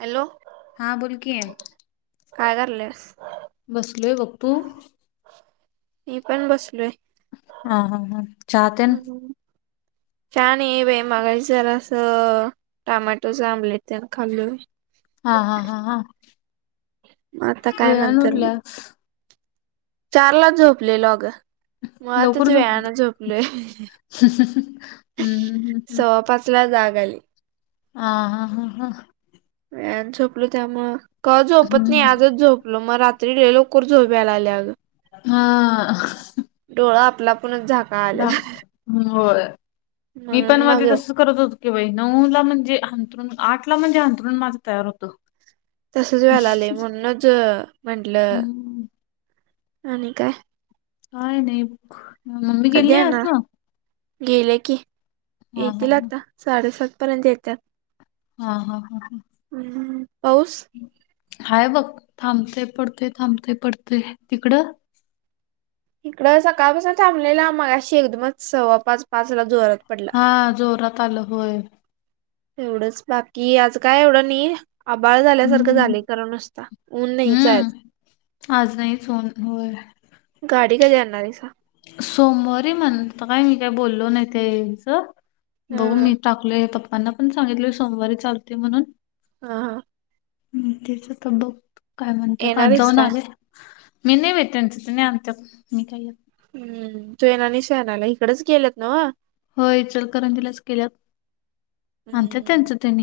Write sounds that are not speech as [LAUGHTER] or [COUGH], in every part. Hello! हा, बोल की. काय करलेस? बसलोय, बघ तू? मी पण बसलोय. हा हा हा चहा तेन चहा नाइये बाई मगाशी जरासं टामाटूचं आम्लेट तेन खाल्लोयं. हा हा हा हा. आता काय वेळान नंतर म. उठल्यास चारला झोपलेलो अगं लवकर मुळातचं झोपलीस? वेळाने झोपलोय? हम्म ह ह ह ह अहम् सव्वा पाच ला जाग आली. आ हा हा हा. वेळानं झोपलो त्यामुळं कवा झोपत नाही आजच झोपलो मग रात तरी लई लवकर झोप यायला लागली आगं. हा अ डोळ आपला आपणच झाका लागत्यात. ह होय, मी पण मग मध्ये तस करत होत की बा नऊ ला म्हणजे आंथरून आठ ला म्हणजे आंथरून माझं तयार होत. तसच व्याला लागलंय म्हणूनच म्हंटल हम्म आणि काय? काय नाही? मम्मी गेली कधी नाही आज? येणार गेले, की हा हा येतील आता. साडेसात पर्यंत येत्यात. हा हा हा हा. ह म म पाउस. हाय, बघ थांबतोय पडतोय थांबतोय पडतोय तिकडं? इकड सकाळ पसून थांबलेला मगाशी एकदमच सव्वा पाच -पाच ला जोरात पडला. हा जोरात आलं होय. एवढंच बाकी आजं काय एवढं नाही.? आभाळ झाल्यासारखं हम्म झालेय, खरं नुसता ऊन नाहीच आहे. हम्म. आज नाहीच ऊनन होय. गाडी कधी आणणार आहेसा? सोमवारी म्हणतात होतो, काय मी काही बोललो नाही त्या हेचं. बघू हा मी टाकलोय पप्पांना पण सांगितलय सोमवारी चालते म्हणून, हा हा. त्याच तर बघ काय म्हणते. येणार आज आहेस जाऊन का? आले? मी नाही भेत त्यांच त नाही आणत मी काही. हम्म जैना आणि शहनाला इकडच गेलेत नव. हो इ चल करं दिलाच केल्यात आणत हम्म त्यांचं त्यानी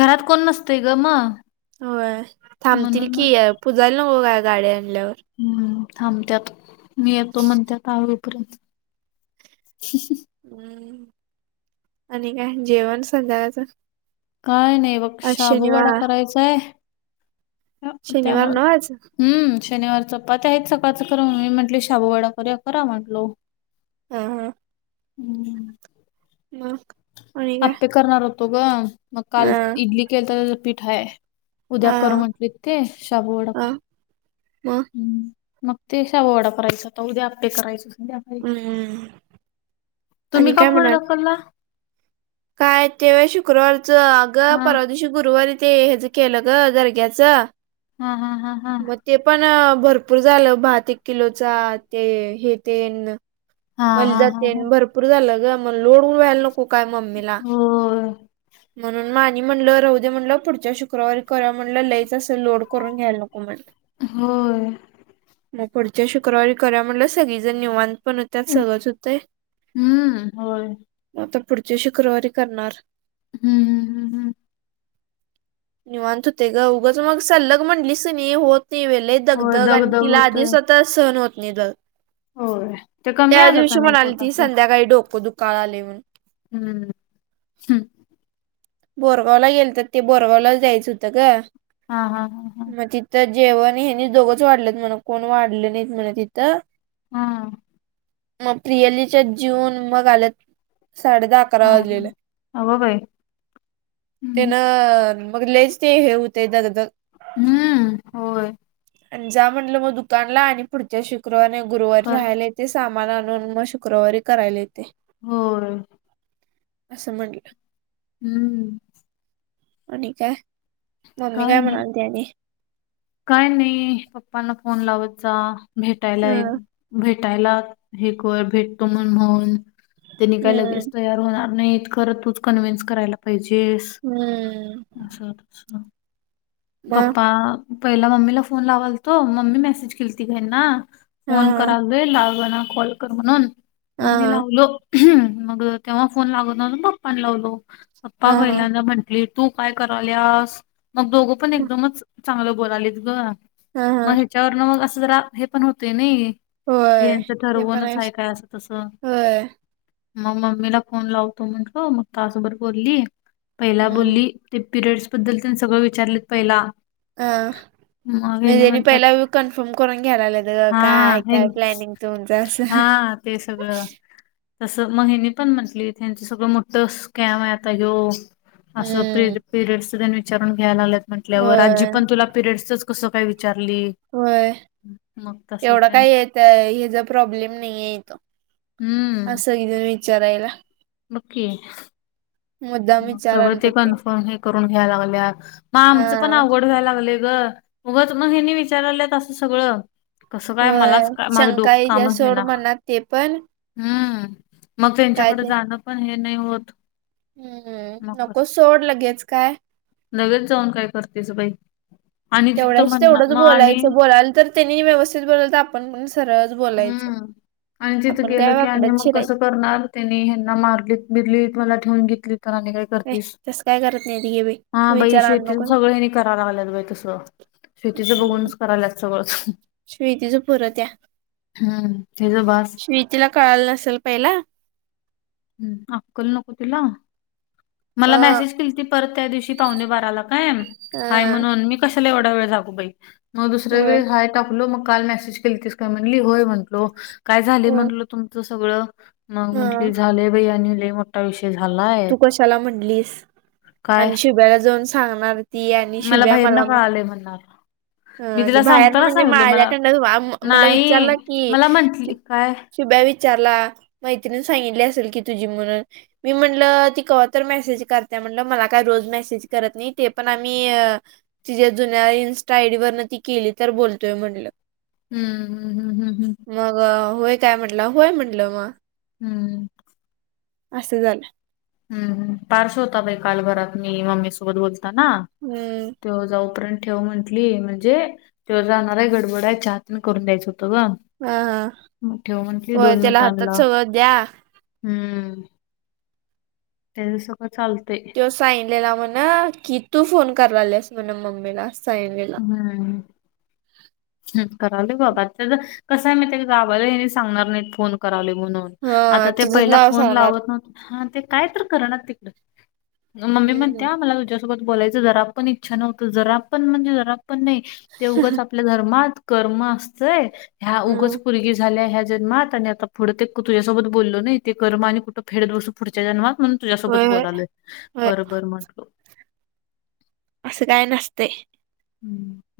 घरात कोण नसतय ग मग हो थांबतील म्हणून की आहे पुजाला नको काय गाडी्या आणल्यावर. हम्म थांबतत मी येतो म्हणत आवरूपर्यंत. [UNINTELLIGIBLE] हम् आणि काय जेवण संध्याकाळच. काय नाही बघ शाबूवाडा करायचाय शनिवार त्यामूळ. नव्ह आज? हम्म शनिवार चपाती ते आहेत सकाळचं ख मी म्हटले शाबूवाडा कर करा म्हटलो. हा हा. हम्म. मग आणि काय आपे करणार होतो ग मग काल हा इडली केल तर त्याचा पिठ आहे. उद्या हा कर म्हंटलेत ते शाबू वडा कर. [UNINTELLIGIBLE] ह मग ते शाबु वाडा करायचा आता उद्या आपे करायच अस द्या. हम्म तुम्ही आणि का काय पुढे म्हणाल धक्काला? काय तेव शुक्रवारचं अग हा परत. आणि शुकवारी ते याच केला ग दग्याच. हा हा हा. मग ते पण भरपूर झालं भात एक किलोचा ते हे ते. हा हा मलिदा हा ते हा. भरपूर झालं ग मग लोडऊन व्हायला नको काय मम्मीला. होय म्हणून मानी म्हणलं राह दे म्हणलं पुढच्या शुक्रवारी करा म्हणलं लईच. तस लोड करून घ्यायला नको म्हण. होय. मग पुढच्या शुक्रवारी करा म्हटलं सगळी जण निवांत पण होते. त्यात सगळच होते हम्म होय. म आता पुढची शुक्रवारी करणार. हम्म हम्म हम्म हम्म. निव अंत होते ते ग उऊगच मग सलग मणलीस न होोत नाहीवेल. होय दगधग आणि दगदग तिला होतोय. आधी स्वतः सहण होत नाही दग. होय. ते कमी त्या आलं का दिवशी नाही म्हणाली ती पोटाचं? संध्याकाळी डोक दुखायला आले म्हणून. हम्म. हम्म. बोरगावला गेल तर ते बोरगावला जायचं होतं का? हा हा हा हा. तर जेवण हेनी दोघंच वाढलेत म्हण कोण वाढले नाहीत म्हण तिथं. हा. मग प्रियलीच्या जीवन मग आलेत साडे दहा अकरा वाजलेलं. अग बाई. ते हम्म ना मग ललेच ते हे होते दग हम्म होय. आणि जा म्हटलं मग दुकानला आणि पुढच्या शुक्रवार गुरुवारी कर राहायला. ते सामान आणून मग शुक्रवारी करायला येते. हो. असं म्हटलं. हम्म. आणि काय ममी काय म्हनते्याने काय नाही पप्पांना फोन लावतचा भेटायलाय. हं, भेटायला हे भेटतो म्हण म्हणून त्यांनी काय हं, लगेच यात. होणार नाहीत, खरं तूच कन्व्हिन्स करायला पाहिजेस, हं. असं तस मग पप्पा, पहिला मम्मीला फोन लावालतो, मम्मी मेसेज केलती हेन्ना हा फोन हा करालोय, लागना कॉल कर म्हणून, मग मी हा लावलो. ह, मग तेव्हा फोन लागना [UNINTELLIGIBLE] पप्पाना लावलो, पप्पा हा हा पहिल्यांदा म्हंटलीत तू काय कराल्यास, मग दोघं पण हा एकदमच चांगलं बोलालेत ग. हा मग हा. ह्याच्यावरन, मग असं जरा, हे पण होतय नाही. की होय यांचं ते पण आहे ठरवूणच हाय काय! असं तस होय मग मम्मीला फोन लावतो म्हटलो, मग तासभर बोलली, पहिला बोलली हं. ते पिरियड्स बद्दल तेन, सगळं विचारले पहिला. हं मग ह्यानी म्हणजे हेनी, म्हणतात पहिला कन्फर्म करून घ्यायलागेलेत ग, हा काय हाय हे काय, प्लॅनिंग तुमचं असं. हा ते सगळं तसं मग हेन्नी पण म्हंटलीथ, हेंच सगळं मोठ स्कॅम आहे आता यो असं हम्म परियडच तेन, विचारून घ्यायला लागलेत, म्हटल्यावर होय पण तुला पिरिडसचच, कसं काय विचारलीत? होय, एवढा काय येत, हचा प्रॉब्लेम नाही आहे तो असं सगळीजण विचारायला. बग की मुद्दाम सगळं विचारायला ते तर कन्फर्म हे करून घ्यायलागल्यात, मग हा आमचं पण अवघड व्हायला लागलय ग. ऊगच मग हेनी विचारल्यात, असं सगळं कसं काय, होय मलाच काय, माझं शंका डोकं येत्या कामच सोड देईना. मनात ते पण हम्म! मग काय त्यांच्याकडे ते जाणं पण हे नाही होत हम्म! मग नकोच सोड, लगेच काय. लगेच जाऊन काय करतेस बाई. आणि तिथं तेवढ्याच म्हणणार तेवढंच मग आणि बोलायचं, बोलाल तर तेनी व्यवस्थित बोल तर आपण पण सरळच बोलायच. [UNINTELLIGIBLE] हम्म आणि तिथं गेलं की, आणि मग कसं करणार त्यांनी, हेना मारलीत बिरलीत, मला ठेवून घेतलीत, तर आम्ही काय ए करतीस, तसं काय करत नाही ती घे बाई तू हा बाई विचार आण नको शेतीच सगळ हेनी करायला लागलेत बाई तस शेतीचं हम्म बघूनच कराल्यात, सगळ श्वेतीचं पुरं त्या हम्म! तेज बास. तिला कळाल नसल पहिला? हम्म! अक्कल नको तिला? अ मला मेसेज केलीत परत त्या दिवशी, पाहूणे बाराला काय, हाय हा म्हणून, मी कशाला एवढा वेळ जागू बाई, म दुसऱ्या होय वेळेस हाय टाकलो, मग काल मेसेज केलतीस काय म्हणली, होय म्हटलो, काय झालय होय म्हटलो, तुमच सगळं, मग हा म्हंटली, झालंय बाई आणि लय मोठं तू कशाला म्हटलीस काय? आणि शुभ्याला जाऊन सांगणार ती, आणि शुभ्या बाहेरनं मला म कळालंय म्हणणार. मी हम्म! ते तिला बाहेरन, सांगताना म्हणजे सांगितलं मला माझ्याकंडनच, मला विचारला नाही की मला म्हंटली काय शुभ्या विचारला, मैत्रीण सांगितली असेल की तुझी म्हणून, मी म्हण म्हटल, ती कवा तर मेसेज करत्या म्हणलं, मला काय रोज मेसेज करत नाही, ते पण आम्ही तिच्या जुन्या इन्स्टा आईड वरन ती केली तर बोलतोय म्हटलं. हम्! मग होय काय म्हटला, होय म्हटलं मग. हम्म! असं झालं हम्म! पार्स होता बाई काल घरात, मी मम्मी सोबत बोलताना. हम्म! तो जाऊ पर्यंत ठेव म्हंटली, म्हणजे त्यो जाणार आहे, गडबड आहे, चहा तेण करून द्यायचं होतं ग. हा हा मग ठेव म्हंटली होय दोन त्याला मिनिटां हातात लाव सगळं द्या हम्म. त्याना सगळं चालते. साईन म्हणा की तू फोन करायलेस म्हण मम्मीला साईने. हमम. ह करावले बाबा त्या कस आहे माहिते का गावाला हे सांगणार नाहीत फोन करावले म्हणूनन हा आता ते तुझंच पहिला नाव फोन सांगणार लावत नव्ह हा ते काय तर करणार तिकड म मम्मी हम्म म्हणतेया मला तुझ्याचकड तुझ्या सोबत बोलायच जरा पण इच्छा नव्हत जरा पण म्हणजे जरा पण नाही ते उगाच आपल आपल्या धर्मात कर्म असतय ह्या उगच हम्म पोरगी झाल्या ह्या जन्मात आणि आता पूढं ते तुझ्यासोबत बोललो ना ते कर्मा आणि कुठं फेडत बसु. पुढच्या जन्मात म्हणून तुझ्यासोबत होय होय बोलालोय होय बर बर म्हटलो. असं काय नसतय.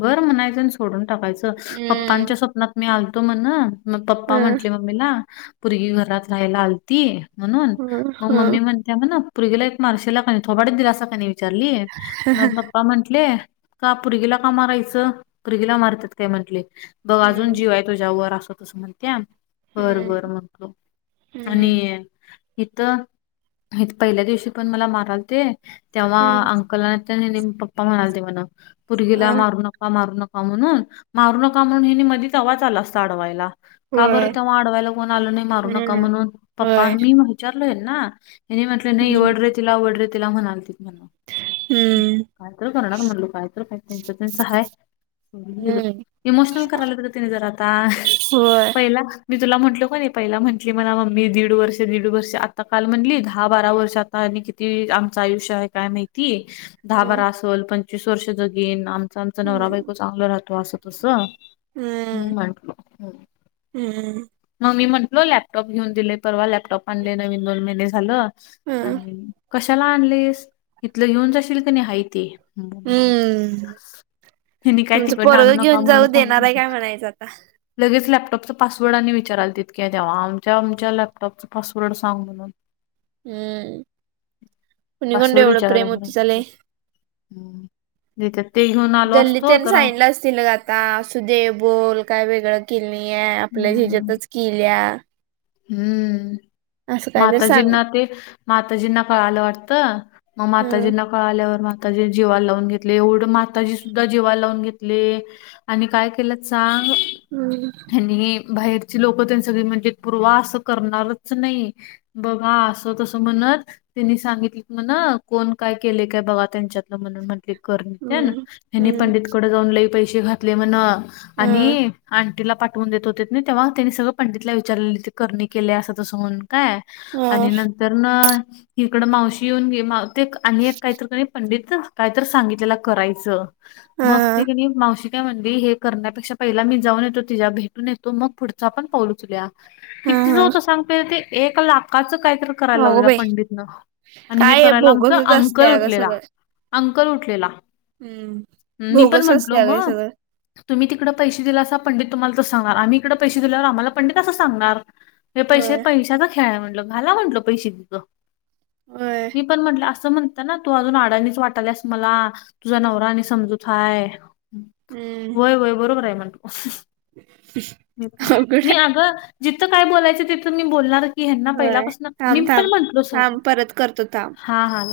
बरं म्हणायच सोडून टाकायचं हम्म पप्पांच्या स्वप्नात मी आलतो म्हण मग पप्पा हम्म म्हंटले मम्मीला पोरगी घरात राहायला आलती. म्हणून हम्म मग मम्मी हम्म म्हणते म्हन पोरगीला एक मारशेला कानी थोबाडीत दिलासा का नाही विचारली. म पप्पा म्हंटले का पोरगीला का मारायचं पोरगीला मारतात काय म्हटले बघ अजून हम्म जीवाय तुझ्या वर असतस म्हणत्यात बर हम्म बरं म्हणटलो आणि इथ इथ पहिल्या दिवशी पण मला माराल ते तेव्हा हम्म अंकल आणि त्यांनी नेम पप्पा म्हणाले ते म्हणा पोरगीला हम्म मारू नका मारू नका. ह म्हणून मारू नका म्हणून हेिनी मधीच आवाज आला असता अडवायला. का होय बरं तेव्हा अडवायला कोन आल नाही मारू नका हम्म म्हणून पप्पा होय मी विचारलो यांना त्यांनी म्हटलं नाही हम्म वडरे तिला वडरे तिला म्हणाले तीतन. हम्म कायतरी करणार म्हणलो कायत काय त्यांच त्यांच हाय. हम्म इमोशनल कराला ब तन जर आता होय पहिल मी तुला म्हटलो का नाई पहिला म्हटली मला मम्मी दीड वर्ष दीड वर्ष आता काल म्हटली दहा बारा वर्षांत. आनी किती आमचं आयुष्य आहे काय माहिती दहा हम्म बारा असल पंचवीस वर्ष जगिन आ आमचा नवरा बायको हम्म चांगल राहतो असं तस हम् म्हटलं. हमम. मग मी म्हटलं लॅपटॉप घेऊन दिले परवा लॅपटॉप आणले नवीन दोन महिन झालं. हम्म आणि कशाला आणलेस इथलं घेऊन जाशील की नाही हाय ते. हम्म ह्यांनी काय तुमचं तिकडनं आणू पोरंग नका घेऊन जाऊ म्हणून देणार आहे सांगितलं काय म्हणायचं आता. लगेच लॅपटॉपच पासवर्ड आणि विचाराल तितक्या द्यावा आमच्या आमच्या लॅपटॉपच पासवर्ड सांग म्हणून हम्म कोणी म्हणे एवढं प्रेम उतु चालत. ह नाही तर ते घेऊन आलो असतो तर तिला आता असुदै बोल काय वेगळ केलिया आपल्या ह्याच्यातच केलिया. हमम. काय तर सांगा माताजींना ते माताजींना कळालं वाटतं मग हम्म माताजींना इकड आल्यावर माताजी जीवा लावून घेतले एवढे माताजी सुद्धा जीवा लावून घेतले. आणि काय केलं चांग हमम. आणि ही बाहेरची लोक त्यां सगळी म्हणत्यात पूर्वा असं करणारच नाही. बघा असं तसं म्हणत. त्यांनी सांगितले क म्हण कोण काय केले काय बघा त्यांच्यातलं म्हणून म्हण त्या कर हम्म त्यांनी हम्म पंडित कडे जाऊन लई पैसे घातले म्हण हम्म आणि तिला पाठवून देत होते तेव्हा त्यांनी सगळं पंडितला विचारले ते करणी केले असं तस म्हणून का हम्म आणि नंतर न इकडं मावशी येऊन घे माव आणि एक काहीतरी पंडित काहीतरी सांगितलेला करायचं हा मग ते की नाही मावशी म्हण हे करण्यापेक्षा पहिला मी जाऊन येतो तिच्या भेटून येतो मग पुढचा पण पाऊलू चुल्या हा किती ज हा होत सांगतो ते एक लाखाचं काहीत. करायला अगो लावलेला बाई पंडितन [INAUDIBLE] आणि हे काय आहे करायला आमच भोगसच असते अंकल अगं उठलेला. सगळं अंकल उठलेला. हम्म [INAUDIBLE] मी पण म्हंटलो भोगसचतेग हे मग सगळं. तुम्ही तिकडे पैसे दिला अस पंडित तुम्हाला त सांगणार आम्ही इकडडे पैसे दिल्यावर आम्हाला पंडित असं सांगणार. हे पैसे होय पैशाचा खेळाय म्हंटलं घाला म्हटलं पैसे [INAUDIBLE] तकं होय [INAUDIBLE] मी पण म्हटलं असं म्हण. ना तू अजून अडाणीच वाटालीस मला तुझा नवरा आणि समजूतय [INAUDIBLE] हम्म होय होय बरोबर आहे [INAUDIBLE] म्हणतो अवघड मी. आहे जिथं काय [INAUDIBLE] बोलायचं तिथं मी बोलणार. की हना होय पहिल्यापासून मी थांब पण थांब म्हटलो [INAUDIBLE] सरू थांब परत करतो थांब हा हा.